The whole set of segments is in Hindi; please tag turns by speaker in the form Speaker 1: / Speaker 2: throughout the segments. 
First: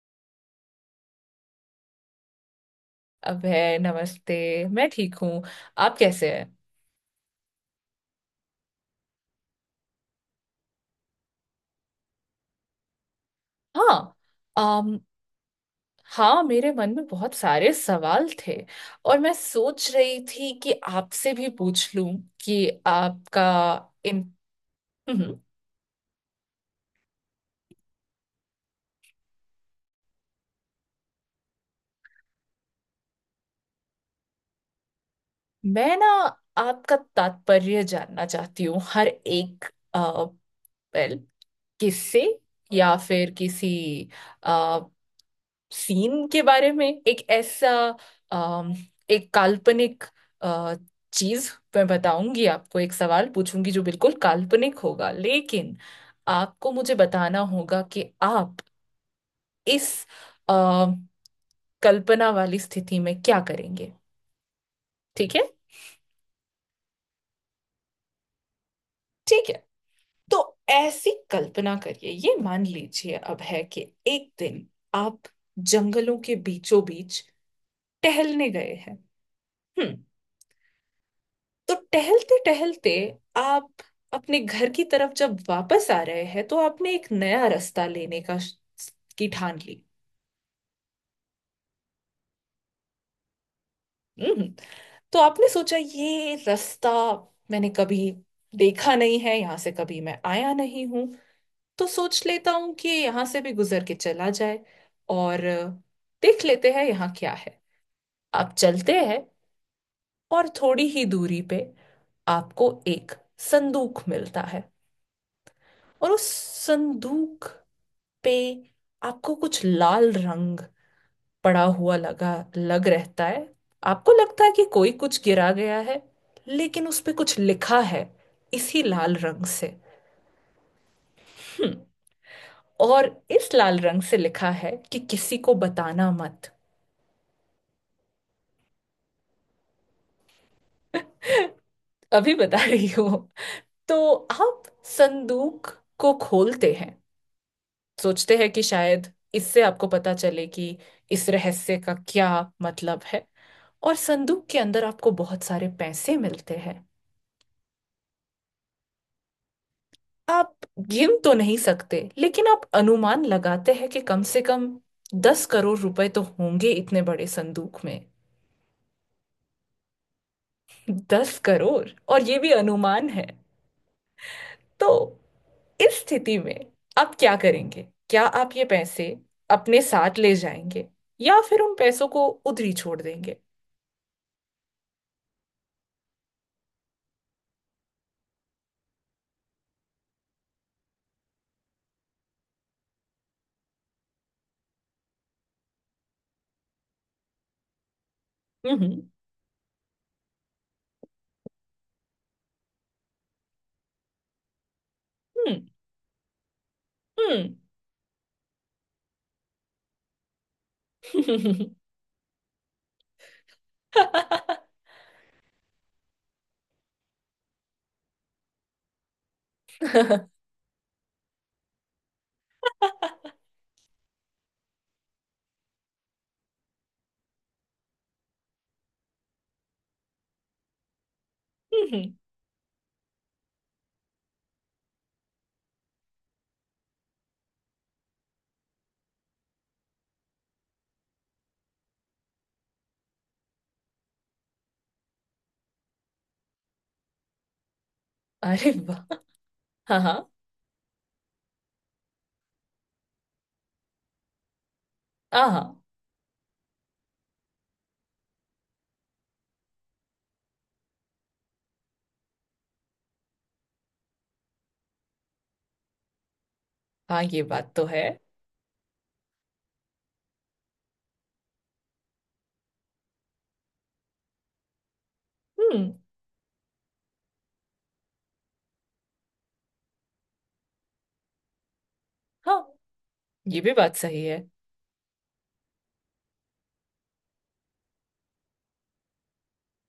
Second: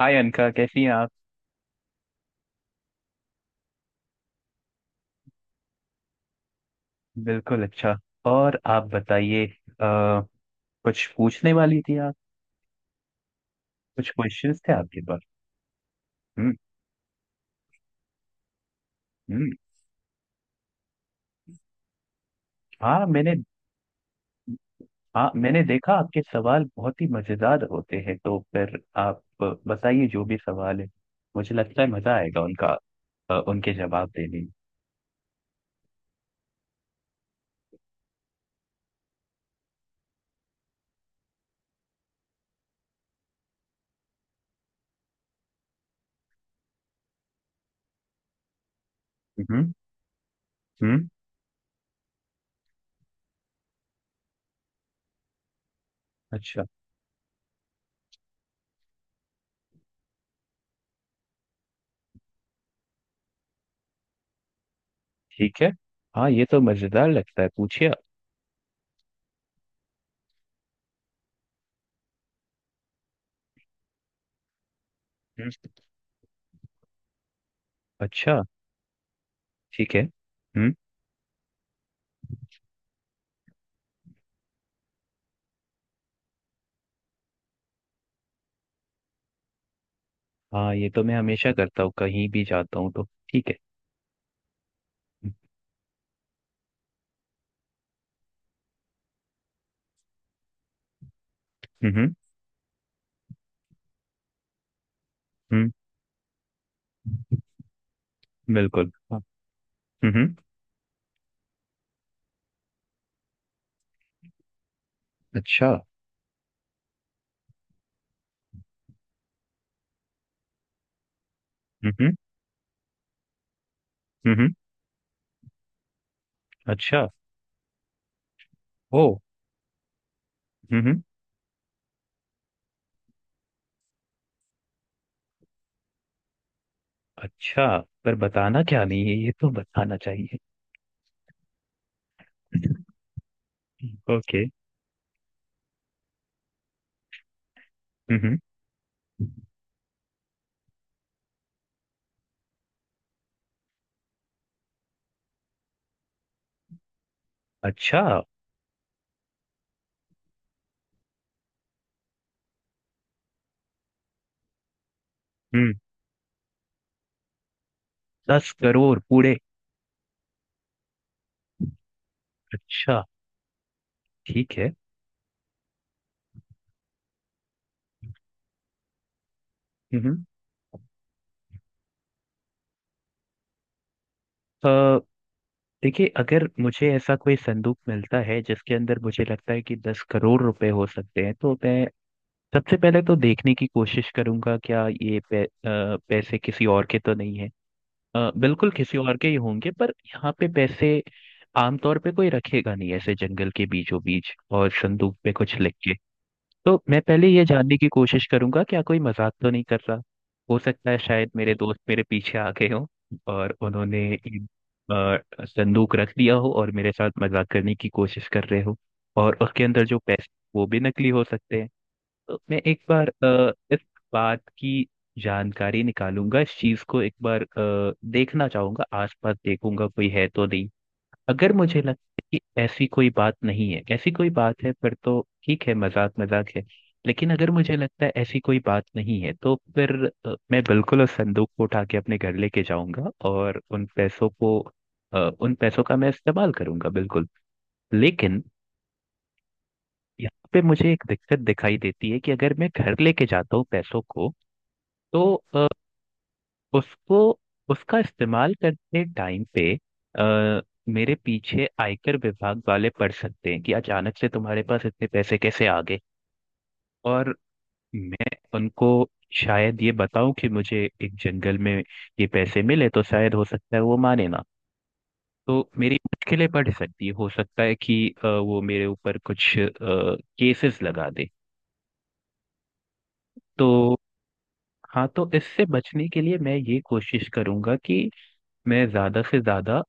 Speaker 1: हाय अनका, कैसी हैं आप।
Speaker 2: अभय नमस्ते। मैं ठीक हूँ। आप कैसे हैं?
Speaker 1: बिल्कुल अच्छा। और आप बताइए। अ, कुछ पूछने वाली थी आप।
Speaker 2: हाँ।
Speaker 1: कुछ क्वेश्चंस थे
Speaker 2: अम
Speaker 1: आपके पास।
Speaker 2: हाँ,
Speaker 1: हम्म।
Speaker 2: मेरे मन में बहुत सारे सवाल थे और मैं
Speaker 1: हम्म।
Speaker 2: सोच रही थी कि आपसे भी पूछ लूं कि
Speaker 1: हाँ मैंने
Speaker 2: आपका इन
Speaker 1: हाँ,
Speaker 2: हम्म,
Speaker 1: मैंने देखा आपके सवाल बहुत ही मजेदार होते हैं, तो फिर आप बताइए जो भी सवाल है। मुझे लगता है मजा आएगा उनका उनके जवाब देने में।
Speaker 2: मैं ना आपका तात्पर्य जानना चाहती हूँ हर एक वेल किससे या फिर किसी सीन के बारे में एक ऐसा अम, एक
Speaker 1: हम्म।
Speaker 2: काल्पनिक अ,
Speaker 1: हम्म।
Speaker 2: चीज। मैं बताऊंगी आपको, एक सवाल पूछूंगी जो बिल्कुल काल्पनिक होगा, लेकिन
Speaker 1: अच्छा।
Speaker 2: आपको मुझे बताना होगा कि आप इस अ, कल्पना वाली स्थिति में क्या करेंगे। ठीक है?
Speaker 1: ठीक है। हाँ, ये तो मजेदार लगता है, पूछिए आप।
Speaker 2: ठीक है, तो ऐसी कल्पना करिए, ये मान लीजिए अब है कि एक दिन आप
Speaker 1: हम्म।
Speaker 2: जंगलों के बीचों बीच
Speaker 1: अच्छा।
Speaker 2: टहलने गए हैं।
Speaker 1: ठीक है।
Speaker 2: हम्म।
Speaker 1: हम्म।
Speaker 2: तो टहलते टहलते आप अपने घर की तरफ जब वापस आ रहे हैं तो आपने एक नया रास्ता लेने का की ठान ली।
Speaker 1: हाँ, ये तो मैं हमेशा करता हूँ कहीं भी जाता हूँ तो। ठीक है।
Speaker 2: हम्म। तो आपने सोचा, ये रास्ता मैंने कभी देखा नहीं है, यहाँ से कभी मैं आया नहीं हूं, तो
Speaker 1: हम्म।
Speaker 2: सोच लेता हूँ कि यहाँ से भी गुजर के चला जाए और
Speaker 1: हम्म।
Speaker 2: देख लेते हैं यहाँ क्या है। आप
Speaker 1: बिल्कुल
Speaker 2: चलते हैं
Speaker 1: हाँ। हम्म।
Speaker 2: और थोड़ी ही दूरी पे आपको एक संदूक मिलता है।
Speaker 1: अच्छा।
Speaker 2: और उस संदूक पे आपको कुछ लाल रंग पड़ा हुआ
Speaker 1: हम्म।
Speaker 2: लगा लग रहता है। आपको लगता
Speaker 1: हम्म।
Speaker 2: है कि कोई कुछ गिरा गया है, लेकिन उस
Speaker 1: अच्छा।
Speaker 2: पे कुछ लिखा है इसी
Speaker 1: ओ।
Speaker 2: लाल रंग से।
Speaker 1: हम्म।
Speaker 2: हम्म। और इस लाल रंग से लिखा है कि किसी को बताना मत।
Speaker 1: अच्छा। पर बताना क्या नहीं है, ये तो बताना चाहिए।
Speaker 2: अभी बता रही हो। तो
Speaker 1: ओके।
Speaker 2: आप संदूक को खोलते हैं,
Speaker 1: हम्म।
Speaker 2: सोचते हैं कि शायद इससे आपको पता चले कि इस रहस्य का क्या मतलब है। और संदूक के अंदर आपको बहुत सारे पैसे मिलते हैं।
Speaker 1: अच्छा।
Speaker 2: आप गिन तो नहीं सकते लेकिन आप अनुमान लगाते हैं कि कम से कम दस
Speaker 1: हम्म।
Speaker 2: करोड़ रुपए तो होंगे इतने बड़े संदूक में।
Speaker 1: 10 करोड़ पूरे?
Speaker 2: दस करोड़, और ये भी
Speaker 1: अच्छा।
Speaker 2: अनुमान है।
Speaker 1: ठीक है।
Speaker 2: तो इस स्थिति में आप क्या करेंगे? क्या आप ये पैसे अपने
Speaker 1: हम्म।
Speaker 2: साथ ले जाएंगे या फिर उन पैसों को उधरी छोड़ देंगे?
Speaker 1: अ, देखिए, अगर मुझे ऐसा कोई संदूक मिलता है जिसके अंदर मुझे लगता है कि 10 करोड़ रुपए हो सकते हैं, तो मैं सबसे पहले तो देखने की कोशिश करूंगा क्या ये पैसे किसी और के तो नहीं है। बिल्कुल किसी
Speaker 2: हम्म
Speaker 1: और के ही होंगे, पर यहाँ पे पैसे आमतौर पे कोई रखेगा नहीं ऐसे जंगल के बीचों बीच और संदूक पे कुछ
Speaker 2: हम्म
Speaker 1: लिख के। तो मैं पहले ये
Speaker 2: हम्म
Speaker 1: जानने की कोशिश करूंगा क्या कोई मजाक तो नहीं कर रहा। हो सकता है शायद मेरे दोस्त मेरे पीछे आ गए हों और उन्होंने संदूक रख दिया हो और मेरे साथ मजाक करने की कोशिश कर रहे हो, और उसके अंदर जो पैसे वो भी नकली हो सकते हैं। तो मैं एक बार इस बात की जानकारी निकालूंगा, इस चीज को एक बार देखना चाहूंगा, आसपास देखूंगा कोई है तो नहीं। अगर मुझे लगता
Speaker 2: हम्म,
Speaker 1: है कि ऐसी कोई बात नहीं है, ऐसी कोई बात है फिर तो ठीक है, मजाक मजाक है। लेकिन अगर मुझे लगता है ऐसी कोई बात नहीं है तो फिर मैं बिल्कुल उस संदूक को उठा के अपने घर लेके जाऊंगा, और उन पैसों का मैं इस्तेमाल करूंगा बिल्कुल। लेकिन
Speaker 2: अरे वाह, हाँ हाँ।
Speaker 1: यहाँ पे मुझे एक दिक्कत दिखाई देती है कि अगर मैं घर लेके जाता हूँ पैसों को, तो
Speaker 2: हाँ
Speaker 1: अ,
Speaker 2: हाँ।
Speaker 1: उसको उसका इस्तेमाल करते टाइम पे अ, मेरे पीछे आयकर विभाग वाले पड़ सकते हैं कि अचानक से तुम्हारे पास इतने पैसे कैसे आ गए।
Speaker 2: हाँ,
Speaker 1: और
Speaker 2: ये बात तो है।
Speaker 1: मैं उनको शायद ये बताऊं कि मुझे एक जंगल में ये पैसे मिले, तो शायद हो सकता है वो माने ना। तो
Speaker 2: हम्म।
Speaker 1: मेरी मुश्किलें बढ़ सकती है, हो सकता है कि वो मेरे ऊपर कुछ केसेस लगा दे।
Speaker 2: हाँ, ये भी
Speaker 1: तो
Speaker 2: बात सही है।
Speaker 1: हाँ, तो इससे बचने के लिए मैं ये कोशिश करूंगा कि मैं ज्यादा से ज्यादा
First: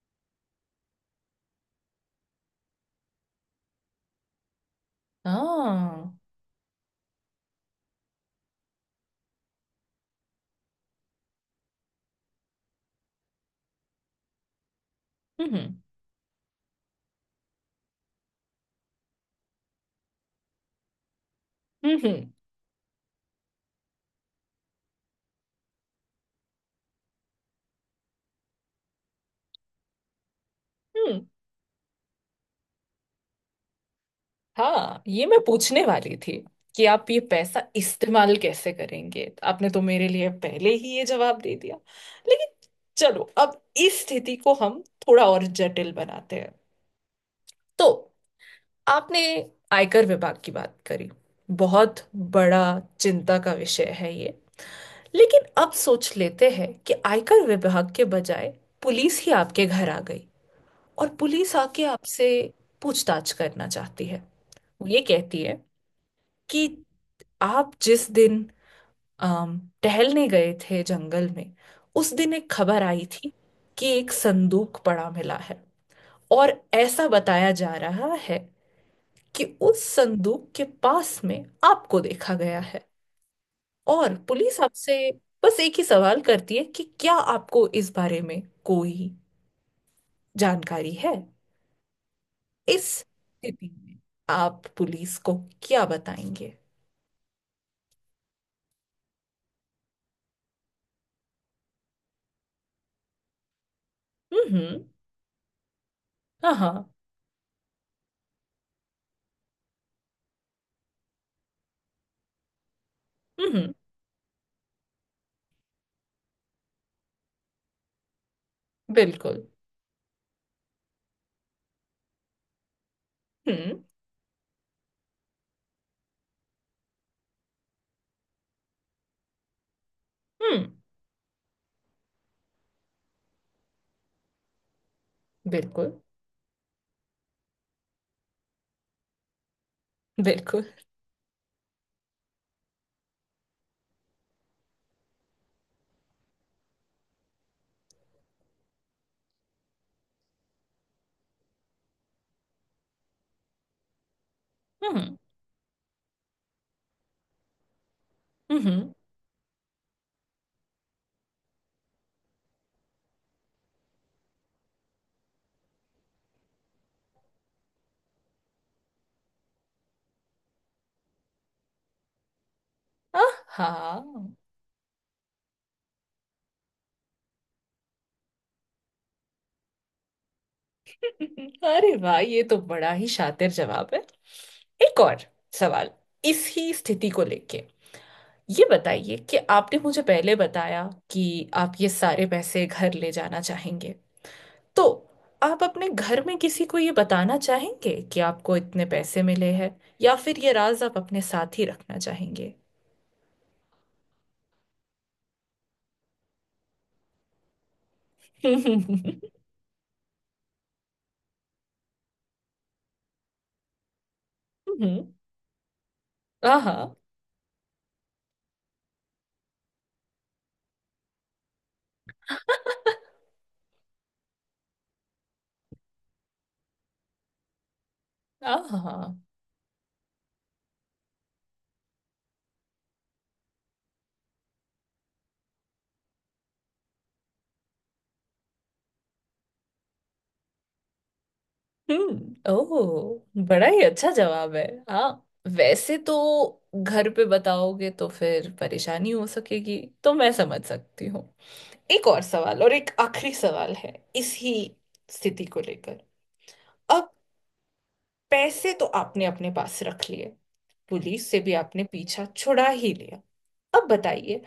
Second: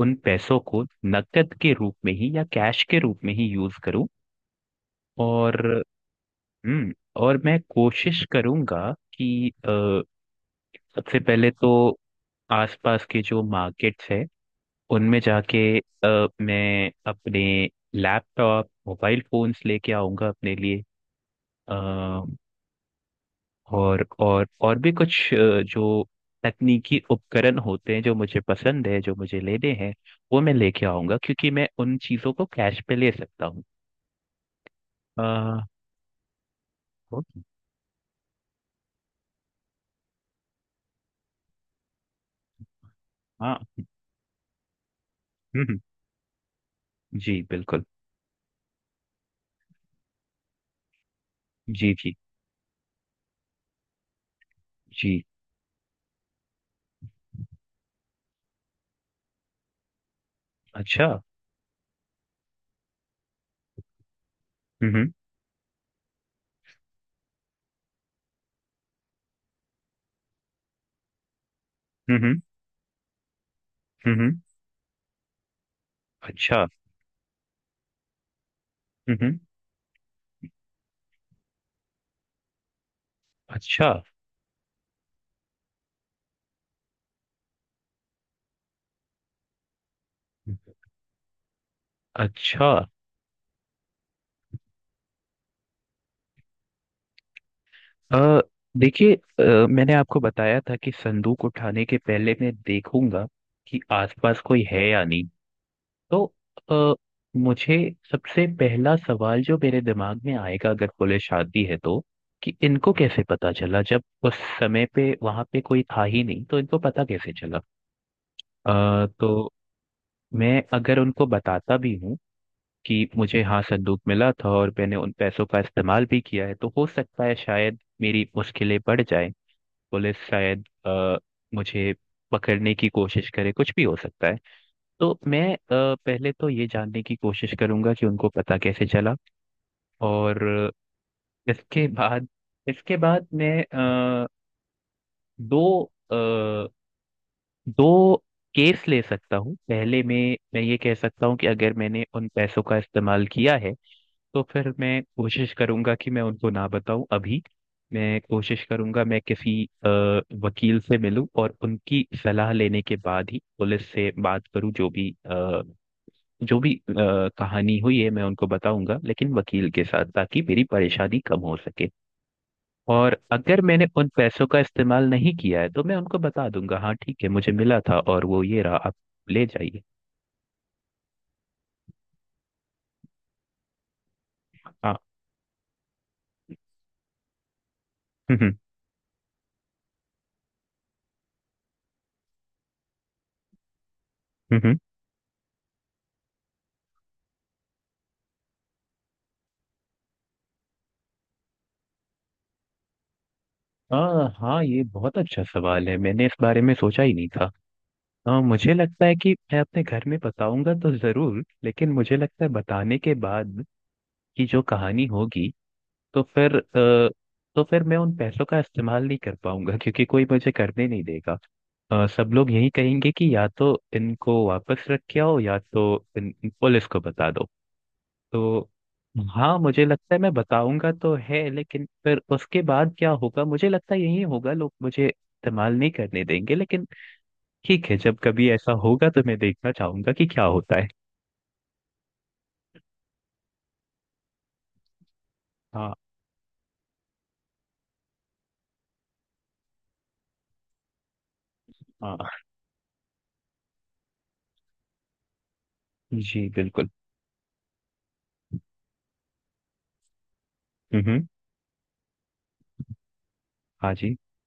Speaker 1: उन पैसों को नकद के रूप में ही या कैश के रूप में ही यूज करूं। और
Speaker 2: हाँ।
Speaker 1: हम्म। और मैं कोशिश करूंगा कि सबसे पहले तो आसपास के जो मार्केट्स हैं उनमें जाके
Speaker 2: हम्म
Speaker 1: मैं अपने लैपटॉप, मोबाइल फोन्स लेके आऊंगा अपने लिए। अ,
Speaker 2: हम्म
Speaker 1: और भी कुछ जो तकनीकी उपकरण होते हैं, जो मुझे पसंद है, जो मुझे लेने हैं, वो मैं लेके आऊंगा
Speaker 2: हम्म
Speaker 1: क्योंकि मैं उन चीजों को कैश पे ले सकता हूँ।
Speaker 2: हाँ,
Speaker 1: अ,
Speaker 2: ये मैं पूछने वाली थी कि आप ये
Speaker 1: हो-
Speaker 2: पैसा इस्तेमाल कैसे करेंगे। आपने तो मेरे लिए पहले ही ये जवाब दे दिया। लेकिन चलो,
Speaker 1: हाँ।
Speaker 2: अब
Speaker 1: हम्म।
Speaker 2: इस स्थिति को हम थोड़ा और
Speaker 1: हम्म। हम्म।
Speaker 2: जटिल बनाते हैं।
Speaker 1: जी बिल्कुल।
Speaker 2: तो आपने आयकर विभाग की बात करी,
Speaker 1: जी।
Speaker 2: बहुत
Speaker 1: जी।
Speaker 2: बड़ा चिंता का विषय है ये।
Speaker 1: जी।
Speaker 2: लेकिन अब सोच लेते हैं कि आयकर विभाग के बजाय पुलिस ही आपके घर आ गई।
Speaker 1: अच्छा।
Speaker 2: और पुलिस आके आपसे पूछताछ करना चाहती है। वो ये
Speaker 1: हम्म।
Speaker 2: कहती है कि आप जिस दिन टहलने गए थे जंगल में, उस
Speaker 1: हम्म।
Speaker 2: दिन
Speaker 1: हम्म।
Speaker 2: एक खबर आई थी कि एक
Speaker 1: हम्म। हम्म।
Speaker 2: संदूक पड़ा मिला है और
Speaker 1: अच्छा।
Speaker 2: ऐसा बताया जा रहा है
Speaker 1: हम्म। हम्म।
Speaker 2: कि उस संदूक के पास में आपको देखा गया है।
Speaker 1: अच्छा।
Speaker 2: और पुलिस आपसे बस एक ही सवाल करती है कि क्या आपको इस बारे में कोई जानकारी है।
Speaker 1: अच्छा।
Speaker 2: इस स्थिति में आप पुलिस को क्या बताएंगे?
Speaker 1: अ, देखिए, मैंने आपको बताया था कि संदूक उठाने के पहले मैं देखूंगा कि आसपास कोई
Speaker 2: हम्म।
Speaker 1: है या नहीं। तो
Speaker 2: हाँ हाँ।
Speaker 1: अ, मुझे सबसे पहला सवाल जो मेरे दिमाग में आएगा अगर पुलिस आती है तो, कि इनको कैसे पता
Speaker 2: हम्म।
Speaker 1: चला, जब उस समय पे वहां पे कोई था ही नहीं तो इनको पता कैसे चला।
Speaker 2: बिल्कुल।
Speaker 1: तो मैं अगर उनको बताता भी हूँ कि मुझे हाँ
Speaker 2: हम्म
Speaker 1: संदूक मिला था और मैंने उन पैसों का इस्तेमाल भी किया है, तो हो सकता है शायद मेरी मुश्किलें बढ़ जाएं। पुलिस शायद
Speaker 2: हम्म।
Speaker 1: मुझे पकड़ने की कोशिश करे, कुछ भी हो सकता है। तो मैं
Speaker 2: बिल्कुल
Speaker 1: पहले तो ये जानने की कोशिश करूंगा कि उनको पता कैसे चला।
Speaker 2: बिल्कुल।
Speaker 1: और इसके बाद इसके बाद मैं दो दो केस ले सकता हूँ। पहले में मैं ये कह सकता हूँ कि अगर मैंने उन पैसों का इस्तेमाल किया है, तो फिर मैं
Speaker 2: हम्म
Speaker 1: कोशिश करूंगा कि मैं उनको ना बताऊं अभी। मैं कोशिश
Speaker 2: हम्म।
Speaker 1: करूंगा मैं किसी वकील से मिलूं और उनकी सलाह लेने के बाद ही पुलिस से बात करूं। जो भी कहानी हुई है मैं उनको बताऊंगा, लेकिन वकील के साथ, ताकि मेरी परेशानी कम हो सके। और
Speaker 2: आह,
Speaker 1: अगर मैंने
Speaker 2: हाँ।
Speaker 1: उन पैसों का इस्तेमाल नहीं किया है तो मैं उनको बता दूंगा, हाँ ठीक है मुझे मिला था और वो ये रहा, आप ले जाइए।
Speaker 2: अरे वाह, ये तो बड़ा ही शातिर जवाब है।
Speaker 1: हाँ।
Speaker 2: एक और सवाल इसी स्थिति को लेके।
Speaker 1: हम्म।
Speaker 2: ये बताइए कि आपने मुझे पहले बताया कि आप ये सारे पैसे घर ले जाना चाहेंगे।
Speaker 1: हम्म।
Speaker 2: तो आप अपने घर में किसी को ये बताना चाहेंगे कि आपको इतने पैसे मिले हैं, या फिर ये राज आप अपने साथ ही रखना चाहेंगे?
Speaker 1: हाँ हाँ, ये बहुत अच्छा सवाल है, मैंने इस बारे में सोचा ही नहीं था। हाँ, मुझे लगता है
Speaker 2: हम्म।
Speaker 1: कि मैं अपने घर में बताऊंगा तो जरूर, लेकिन मुझे लगता है बताने के बाद की जो कहानी होगी, तो फिर
Speaker 2: आहा।
Speaker 1: अ, तो फिर मैं उन पैसों का इस्तेमाल नहीं कर पाऊंगा क्योंकि कोई मुझे करने नहीं देगा। सब लोग यही कहेंगे कि या तो इनको वापस रख के आओ, या तो इन, इन पुलिस को बता दो। तो
Speaker 2: आहा।
Speaker 1: हाँ, मुझे लगता है मैं बताऊंगा तो है, लेकिन फिर उसके बाद क्या होगा, मुझे लगता है यही होगा, लोग मुझे इस्तेमाल नहीं करने देंगे। लेकिन ठीक है, जब कभी ऐसा होगा तो मैं देखना चाहूंगा कि क्या होता है।
Speaker 2: हम्म। ओह, बड़ा ही अच्छा जवाब है। हाँ,
Speaker 1: हाँ।
Speaker 2: वैसे तो घर पे बताओगे तो फिर परेशानी हो सकेगी, तो मैं समझ सकती हूँ। एक और
Speaker 1: हाँ।
Speaker 2: सवाल, और एक आखिरी सवाल है इसी स्थिति को लेकर।
Speaker 1: जी बिल्कुल।
Speaker 2: अब पैसे तो आपने अपने पास रख लिए,
Speaker 1: हम्म। हम्म।
Speaker 2: पुलिस से भी आपने पीछा छुड़ा ही लिया। अब
Speaker 1: हाँ जी।
Speaker 2: बताइए,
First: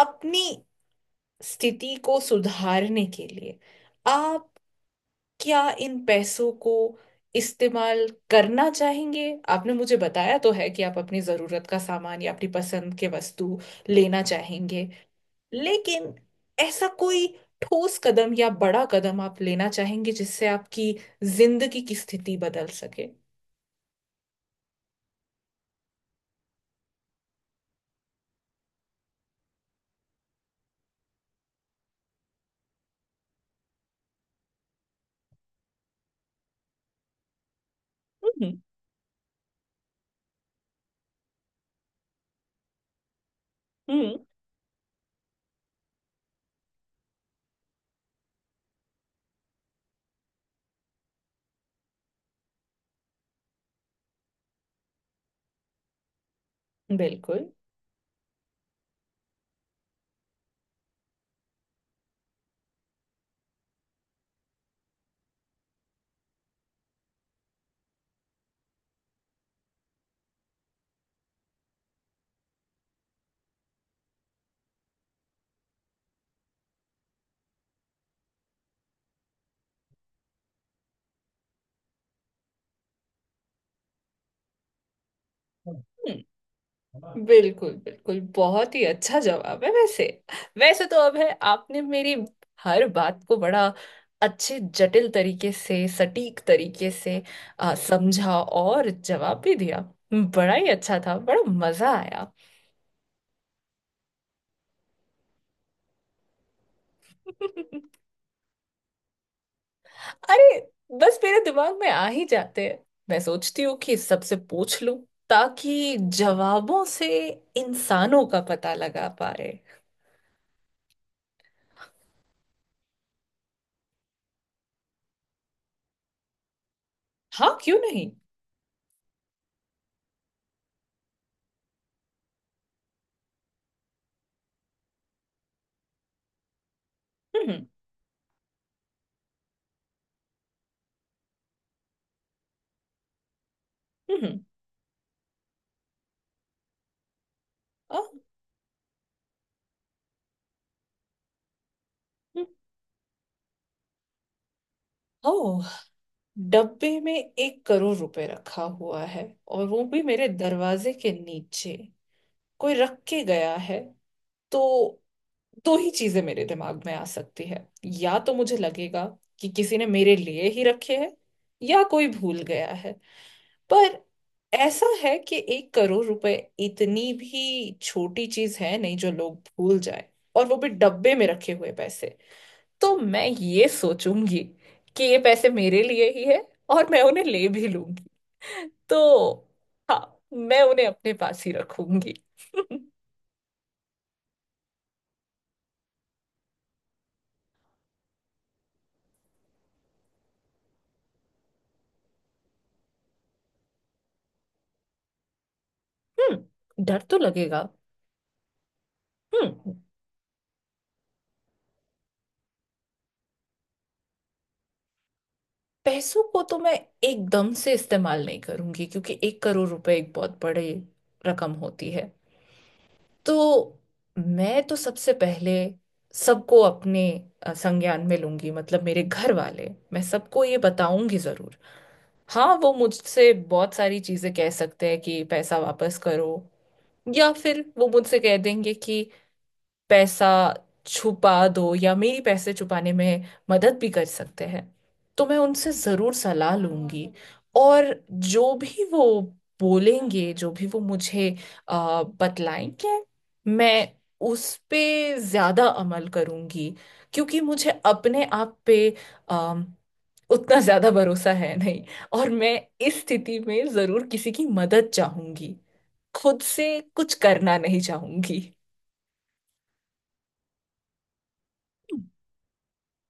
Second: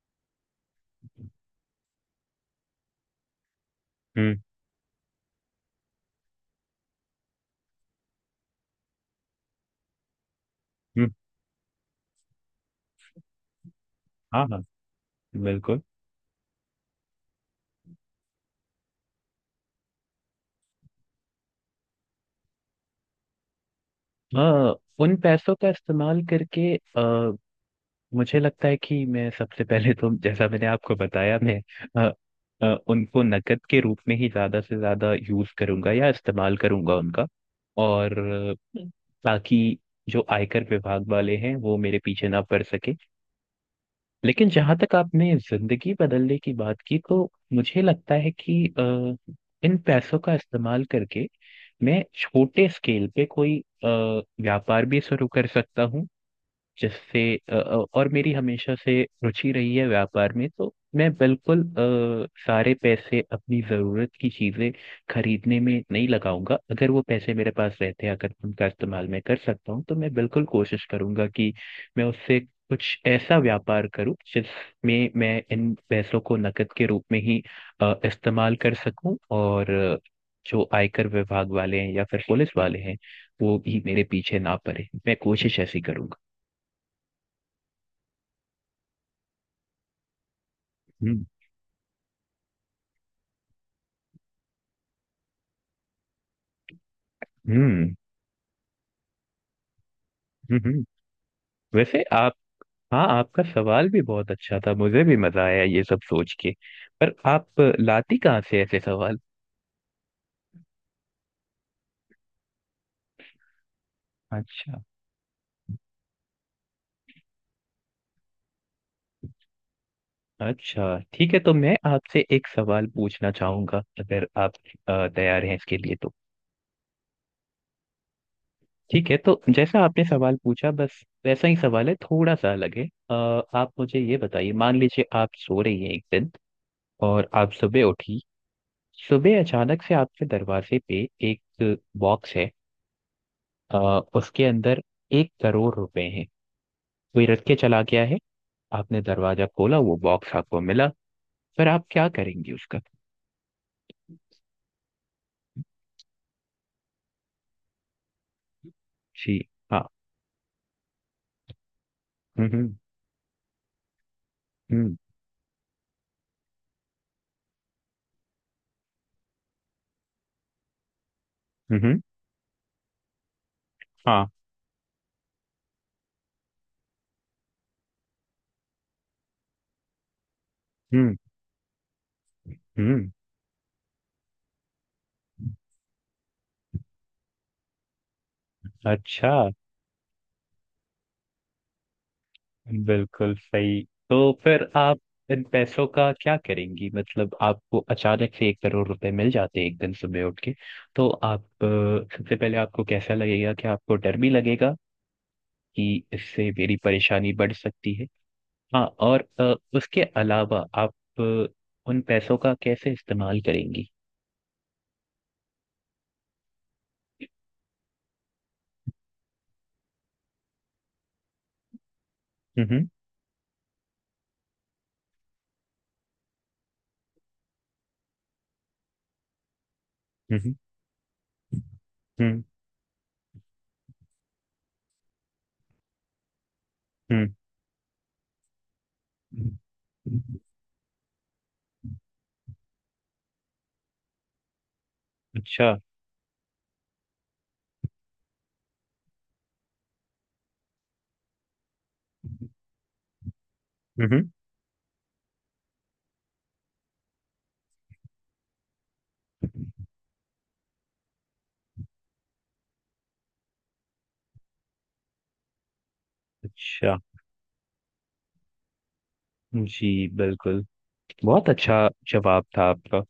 Speaker 2: अपनी स्थिति को सुधारने के लिए
Speaker 1: हम्म।
Speaker 2: आप क्या इन पैसों को इस्तेमाल करना चाहेंगे? आपने मुझे बताया तो है कि आप
Speaker 1: हम्म।
Speaker 2: अपनी जरूरत का सामान या अपनी पसंद के वस्तु लेना
Speaker 1: हाँ। हाँ।
Speaker 2: चाहेंगे,
Speaker 1: बिल्कुल।
Speaker 2: लेकिन ऐसा कोई ठोस कदम या बड़ा कदम आप लेना चाहेंगे जिससे आपकी जिंदगी की स्थिति बदल सके?
Speaker 1: हाँ, उन पैसों का इस्तेमाल करके मुझे लगता है कि मैं सबसे पहले तो, जैसा मैंने आपको बताया, मैं अ, उनको नकद के रूप में ही ज्यादा से ज्यादा यूज करूंगा या इस्तेमाल करूंगा उनका। और
Speaker 2: हम्म
Speaker 1: अ, ताकि जो आयकर विभाग वाले हैं वो मेरे पीछे ना पड़ सके।
Speaker 2: हम्म।
Speaker 1: लेकिन जहां तक आपने जिंदगी बदलने की बात की तो मुझे लगता है कि इन पैसों का इस्तेमाल करके मैं छोटे स्केल पे कोई व्यापार भी शुरू कर सकता हूँ, जिससे
Speaker 2: बिल्कुल
Speaker 1: और मेरी हमेशा से रुचि रही है व्यापार में, तो मैं बिल्कुल सारे पैसे अपनी ज़रूरत की चीज़ें खरीदने में नहीं लगाऊंगा। अगर वो पैसे मेरे पास रहते हैं, अगर उनका इस्तेमाल मैं कर सकता हूँ तो मैं बिल्कुल कोशिश करूंगा कि मैं उससे कुछ ऐसा व्यापार करूं जिसमें मैं इन पैसों को नकद के रूप में ही इस्तेमाल कर सकूं, और जो आयकर विभाग वाले हैं या फिर पुलिस वाले हैं वो भी मेरे पीछे ना पड़े, मैं कोशिश ऐसी करूंगा।
Speaker 2: बिल्कुल बिल्कुल बहुत ही अच्छा जवाब है। वैसे, वैसे तो अब है, आपने मेरी हर बात को बड़ा अच्छे जटिल तरीके से, सटीक तरीके से
Speaker 1: हम्म।
Speaker 2: समझा और जवाब भी दिया। बड़ा
Speaker 1: हम्म।
Speaker 2: ही
Speaker 1: हम्म।
Speaker 2: अच्छा था, बड़ा मजा
Speaker 1: वैसे
Speaker 2: आया।
Speaker 1: आप हाँ, आपका सवाल भी बहुत अच्छा था, मुझे भी मजा आया ये सब सोच के। पर आप लाती कहाँ से ऐसे सवाल?
Speaker 2: अरे, बस मेरे दिमाग में आ ही जाते हैं। मैं सोचती हूँ कि सबसे
Speaker 1: अच्छा।
Speaker 2: पूछ लूं ताकि जवाबों से इंसानों का पता लगा पा रहे।
Speaker 1: अच्छा। ठीक है, तो मैं आपसे एक सवाल पूछना चाहूंगा, अगर आप तैयार हैं इसके लिए तो।
Speaker 2: हाँ, क्यों नहीं।
Speaker 1: ठीक है, तो जैसा आपने सवाल पूछा बस वैसा ही सवाल है, थोड़ा सा अलग है। आप मुझे ये बताइए, मान लीजिए आप सो रही हैं एक दिन, और आप
Speaker 2: हम्म
Speaker 1: सुबह उठी। सुबह अचानक से आपके दरवाजे पे एक बॉक्स है,
Speaker 2: हम्म हम्म,
Speaker 1: उसके अंदर 1 करोड़ रुपए हैं, कोई रख के चला
Speaker 2: आ,
Speaker 1: गया है। आपने दरवाजा खोला, वो बॉक्स आपको मिला, फिर आप क्या
Speaker 2: हम्म,
Speaker 1: करेंगे उसका?
Speaker 2: ओह, डब्बे में 1 करोड़ रुपए रखा हुआ है,
Speaker 1: जी।
Speaker 2: और वो
Speaker 1: हाँ।
Speaker 2: भी मेरे दरवाजे के नीचे,
Speaker 1: हम्म।
Speaker 2: कोई रख के गया है। तो
Speaker 1: हम्म।
Speaker 2: दो ही चीजें मेरे दिमाग में आ सकती है, या तो मुझे लगेगा कि किसी ने मेरे लिए ही रखे हैं,
Speaker 1: हम्म।
Speaker 2: या
Speaker 1: हम्म। हम्म।
Speaker 2: कोई भूल गया है। पर
Speaker 1: हाँ।
Speaker 2: ऐसा है कि 1 करोड़ रुपए इतनी भी छोटी चीज है नहीं जो लोग भूल जाए, और वो भी
Speaker 1: हम्म।
Speaker 2: डब्बे में रखे हुए पैसे। तो
Speaker 1: हम्म।
Speaker 2: मैं ये सोचूंगी कि ये पैसे मेरे लिए ही है, और मैं उन्हें ले भी लूंगी। तो
Speaker 1: अच्छा।
Speaker 2: हाँ, मैं उन्हें अपने पास ही रखूंगी।
Speaker 1: बिल्कुल सही। तो फिर आप इन पैसों का क्या करेंगी, मतलब आपको अचानक से 1 करोड़ रुपए मिल जाते हैं एक दिन सुबह उठ के। तो आप सबसे पहले आपको कैसा लगेगा, कि आपको डर भी लगेगा कि इससे मेरी
Speaker 2: हम्म, डर तो
Speaker 1: परेशानी बढ़
Speaker 2: लगेगा।
Speaker 1: सकती है? हाँ, और
Speaker 2: हम्म।
Speaker 1: उसके अलावा आप अ, उन पैसों का कैसे इस्तेमाल करेंगी?
Speaker 2: पैसों को तो मैं एकदम से इस्तेमाल नहीं करूंगी, क्योंकि 1 करोड़ रुपए एक बहुत बड़ी रकम होती है।
Speaker 1: हम्म।
Speaker 2: तो मैं तो सबसे पहले सबको अपने संज्ञान में लूंगी, मतलब मेरे घर वाले, मैं सबको
Speaker 1: हम्म।
Speaker 2: ये बताऊंगी जरूर।
Speaker 1: हम्म।
Speaker 2: हाँ, वो मुझसे बहुत सारी चीजें कह सकते हैं कि पैसा वापस करो, या फिर वो मुझसे कह देंगे कि
Speaker 1: हम्म।
Speaker 2: पैसा छुपा दो, या मेरी पैसे छुपाने में मदद भी कर सकते हैं। तो मैं उनसे
Speaker 1: अच्छा।
Speaker 2: ज़रूर सलाह लूंगी। और जो भी वो बोलेंगे, जो भी वो मुझे बतलाएंगे, मैं
Speaker 1: हम्म।
Speaker 2: उस पे ज़्यादा अमल करूंगी, क्योंकि मुझे अपने आप पे अम, उतना ज़्यादा भरोसा है नहीं। और मैं इस स्थिति में ज़रूर किसी की मदद चाहूंगी, खुद से
Speaker 1: अच्छा।
Speaker 2: कुछ करना नहीं चाहूंगी।
Speaker 1: जी बिल्कुल। बहुत अच्छा जवाब था आपका।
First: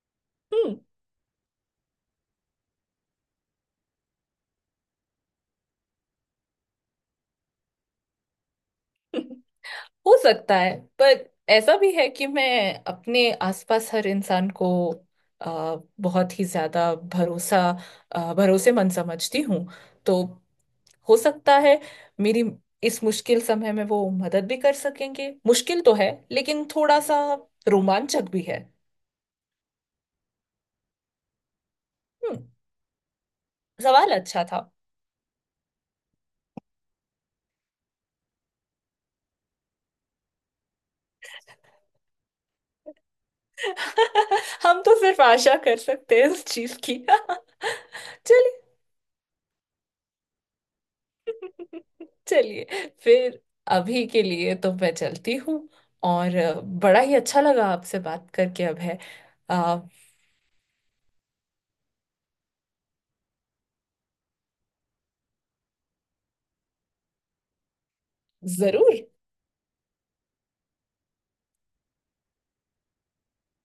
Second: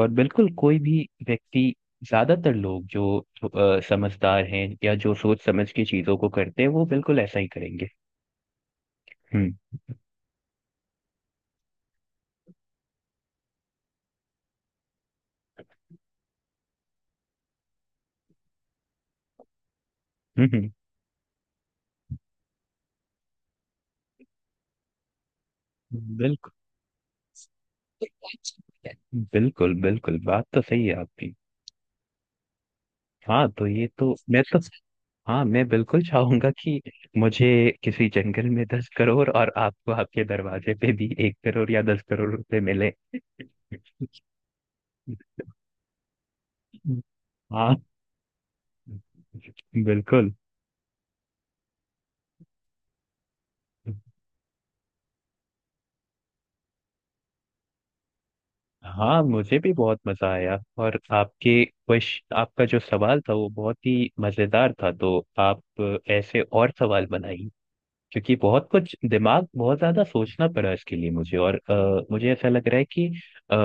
Speaker 1: और बिल्कुल कोई
Speaker 2: हम्म,
Speaker 1: भी व्यक्ति, ज्यादातर लोग जो समझदार हैं या जो सोच समझ के चीजों को करते हैं, वो बिल्कुल ऐसा ही करेंगे। हम्म।
Speaker 2: हो सकता है। पर ऐसा भी है कि मैं अपने आसपास हर इंसान को अ, बहुत ही ज्यादा भरोसा अ, भरोसेमंद समझती हूँ। तो
Speaker 1: हम्म। हम्म।
Speaker 2: हो सकता है मेरी इस मुश्किल समय में वो मदद भी कर सकेंगे। मुश्किल तो है
Speaker 1: बिल्कुल।
Speaker 2: लेकिन थोड़ा सा रोमांचक भी है।
Speaker 1: बिल्कुल। बिल्कुल, बात तो सही है आपकी।
Speaker 2: हम्म,
Speaker 1: हाँ तो ये
Speaker 2: सवाल
Speaker 1: तो मैं
Speaker 2: अच्छा
Speaker 1: तो
Speaker 2: था।
Speaker 1: हाँ, मैं बिल्कुल चाहूंगा कि मुझे किसी जंगल में 10 करोड़ और आपको आपके दरवाजे पे भी 1 करोड़ या 10 करोड़ रुपए मिले।
Speaker 2: हम तो सिर्फ आशा कर सकते हैं इस चीज की।
Speaker 1: हाँ।
Speaker 2: चलिए,
Speaker 1: बिल्कुल।
Speaker 2: चलिए फिर, अभी के लिए तो मैं चलती हूँ। और बड़ा ही अच्छा लगा आपसे बात करके अब है।
Speaker 1: हाँ, मुझे भी
Speaker 2: आ,
Speaker 1: बहुत मजा आया। और आपके क्वेश्चन, आपका जो सवाल था वो बहुत ही मजेदार था, तो आप ऐसे और सवाल बनाइए, क्योंकि बहुत
Speaker 2: जरूर।
Speaker 1: कुछ दिमाग बहुत ज्यादा सोचना पड़ा इसके लिए मुझे, और मुझे ऐसा लग रहा है कि अ,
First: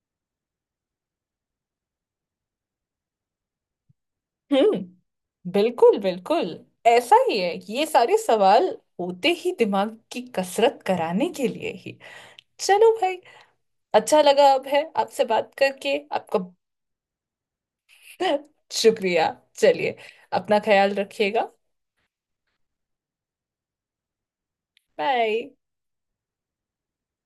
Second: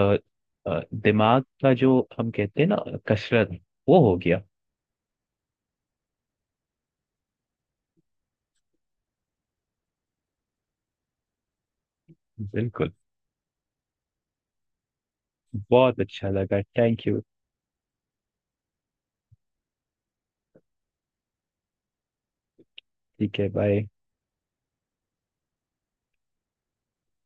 Speaker 1: दिमाग का जो हम कहते हैं ना, कसरत, वो हो गया।
Speaker 2: हम्म, बिल्कुल बिल्कुल, ऐसा ही है, ये सारे सवाल होते ही दिमाग की कसरत कराने के लिए ही। चलो
Speaker 1: बिल्कुल।
Speaker 2: भाई, अच्छा लगा अब है आपसे बात करके
Speaker 1: बहुत अच्छा
Speaker 2: आपका।
Speaker 1: लगा, थैंक यू।
Speaker 2: शुक्रिया। चलिए, अपना ख्याल रखिएगा।
Speaker 1: ठीक है, बाय।
Speaker 2: बाय।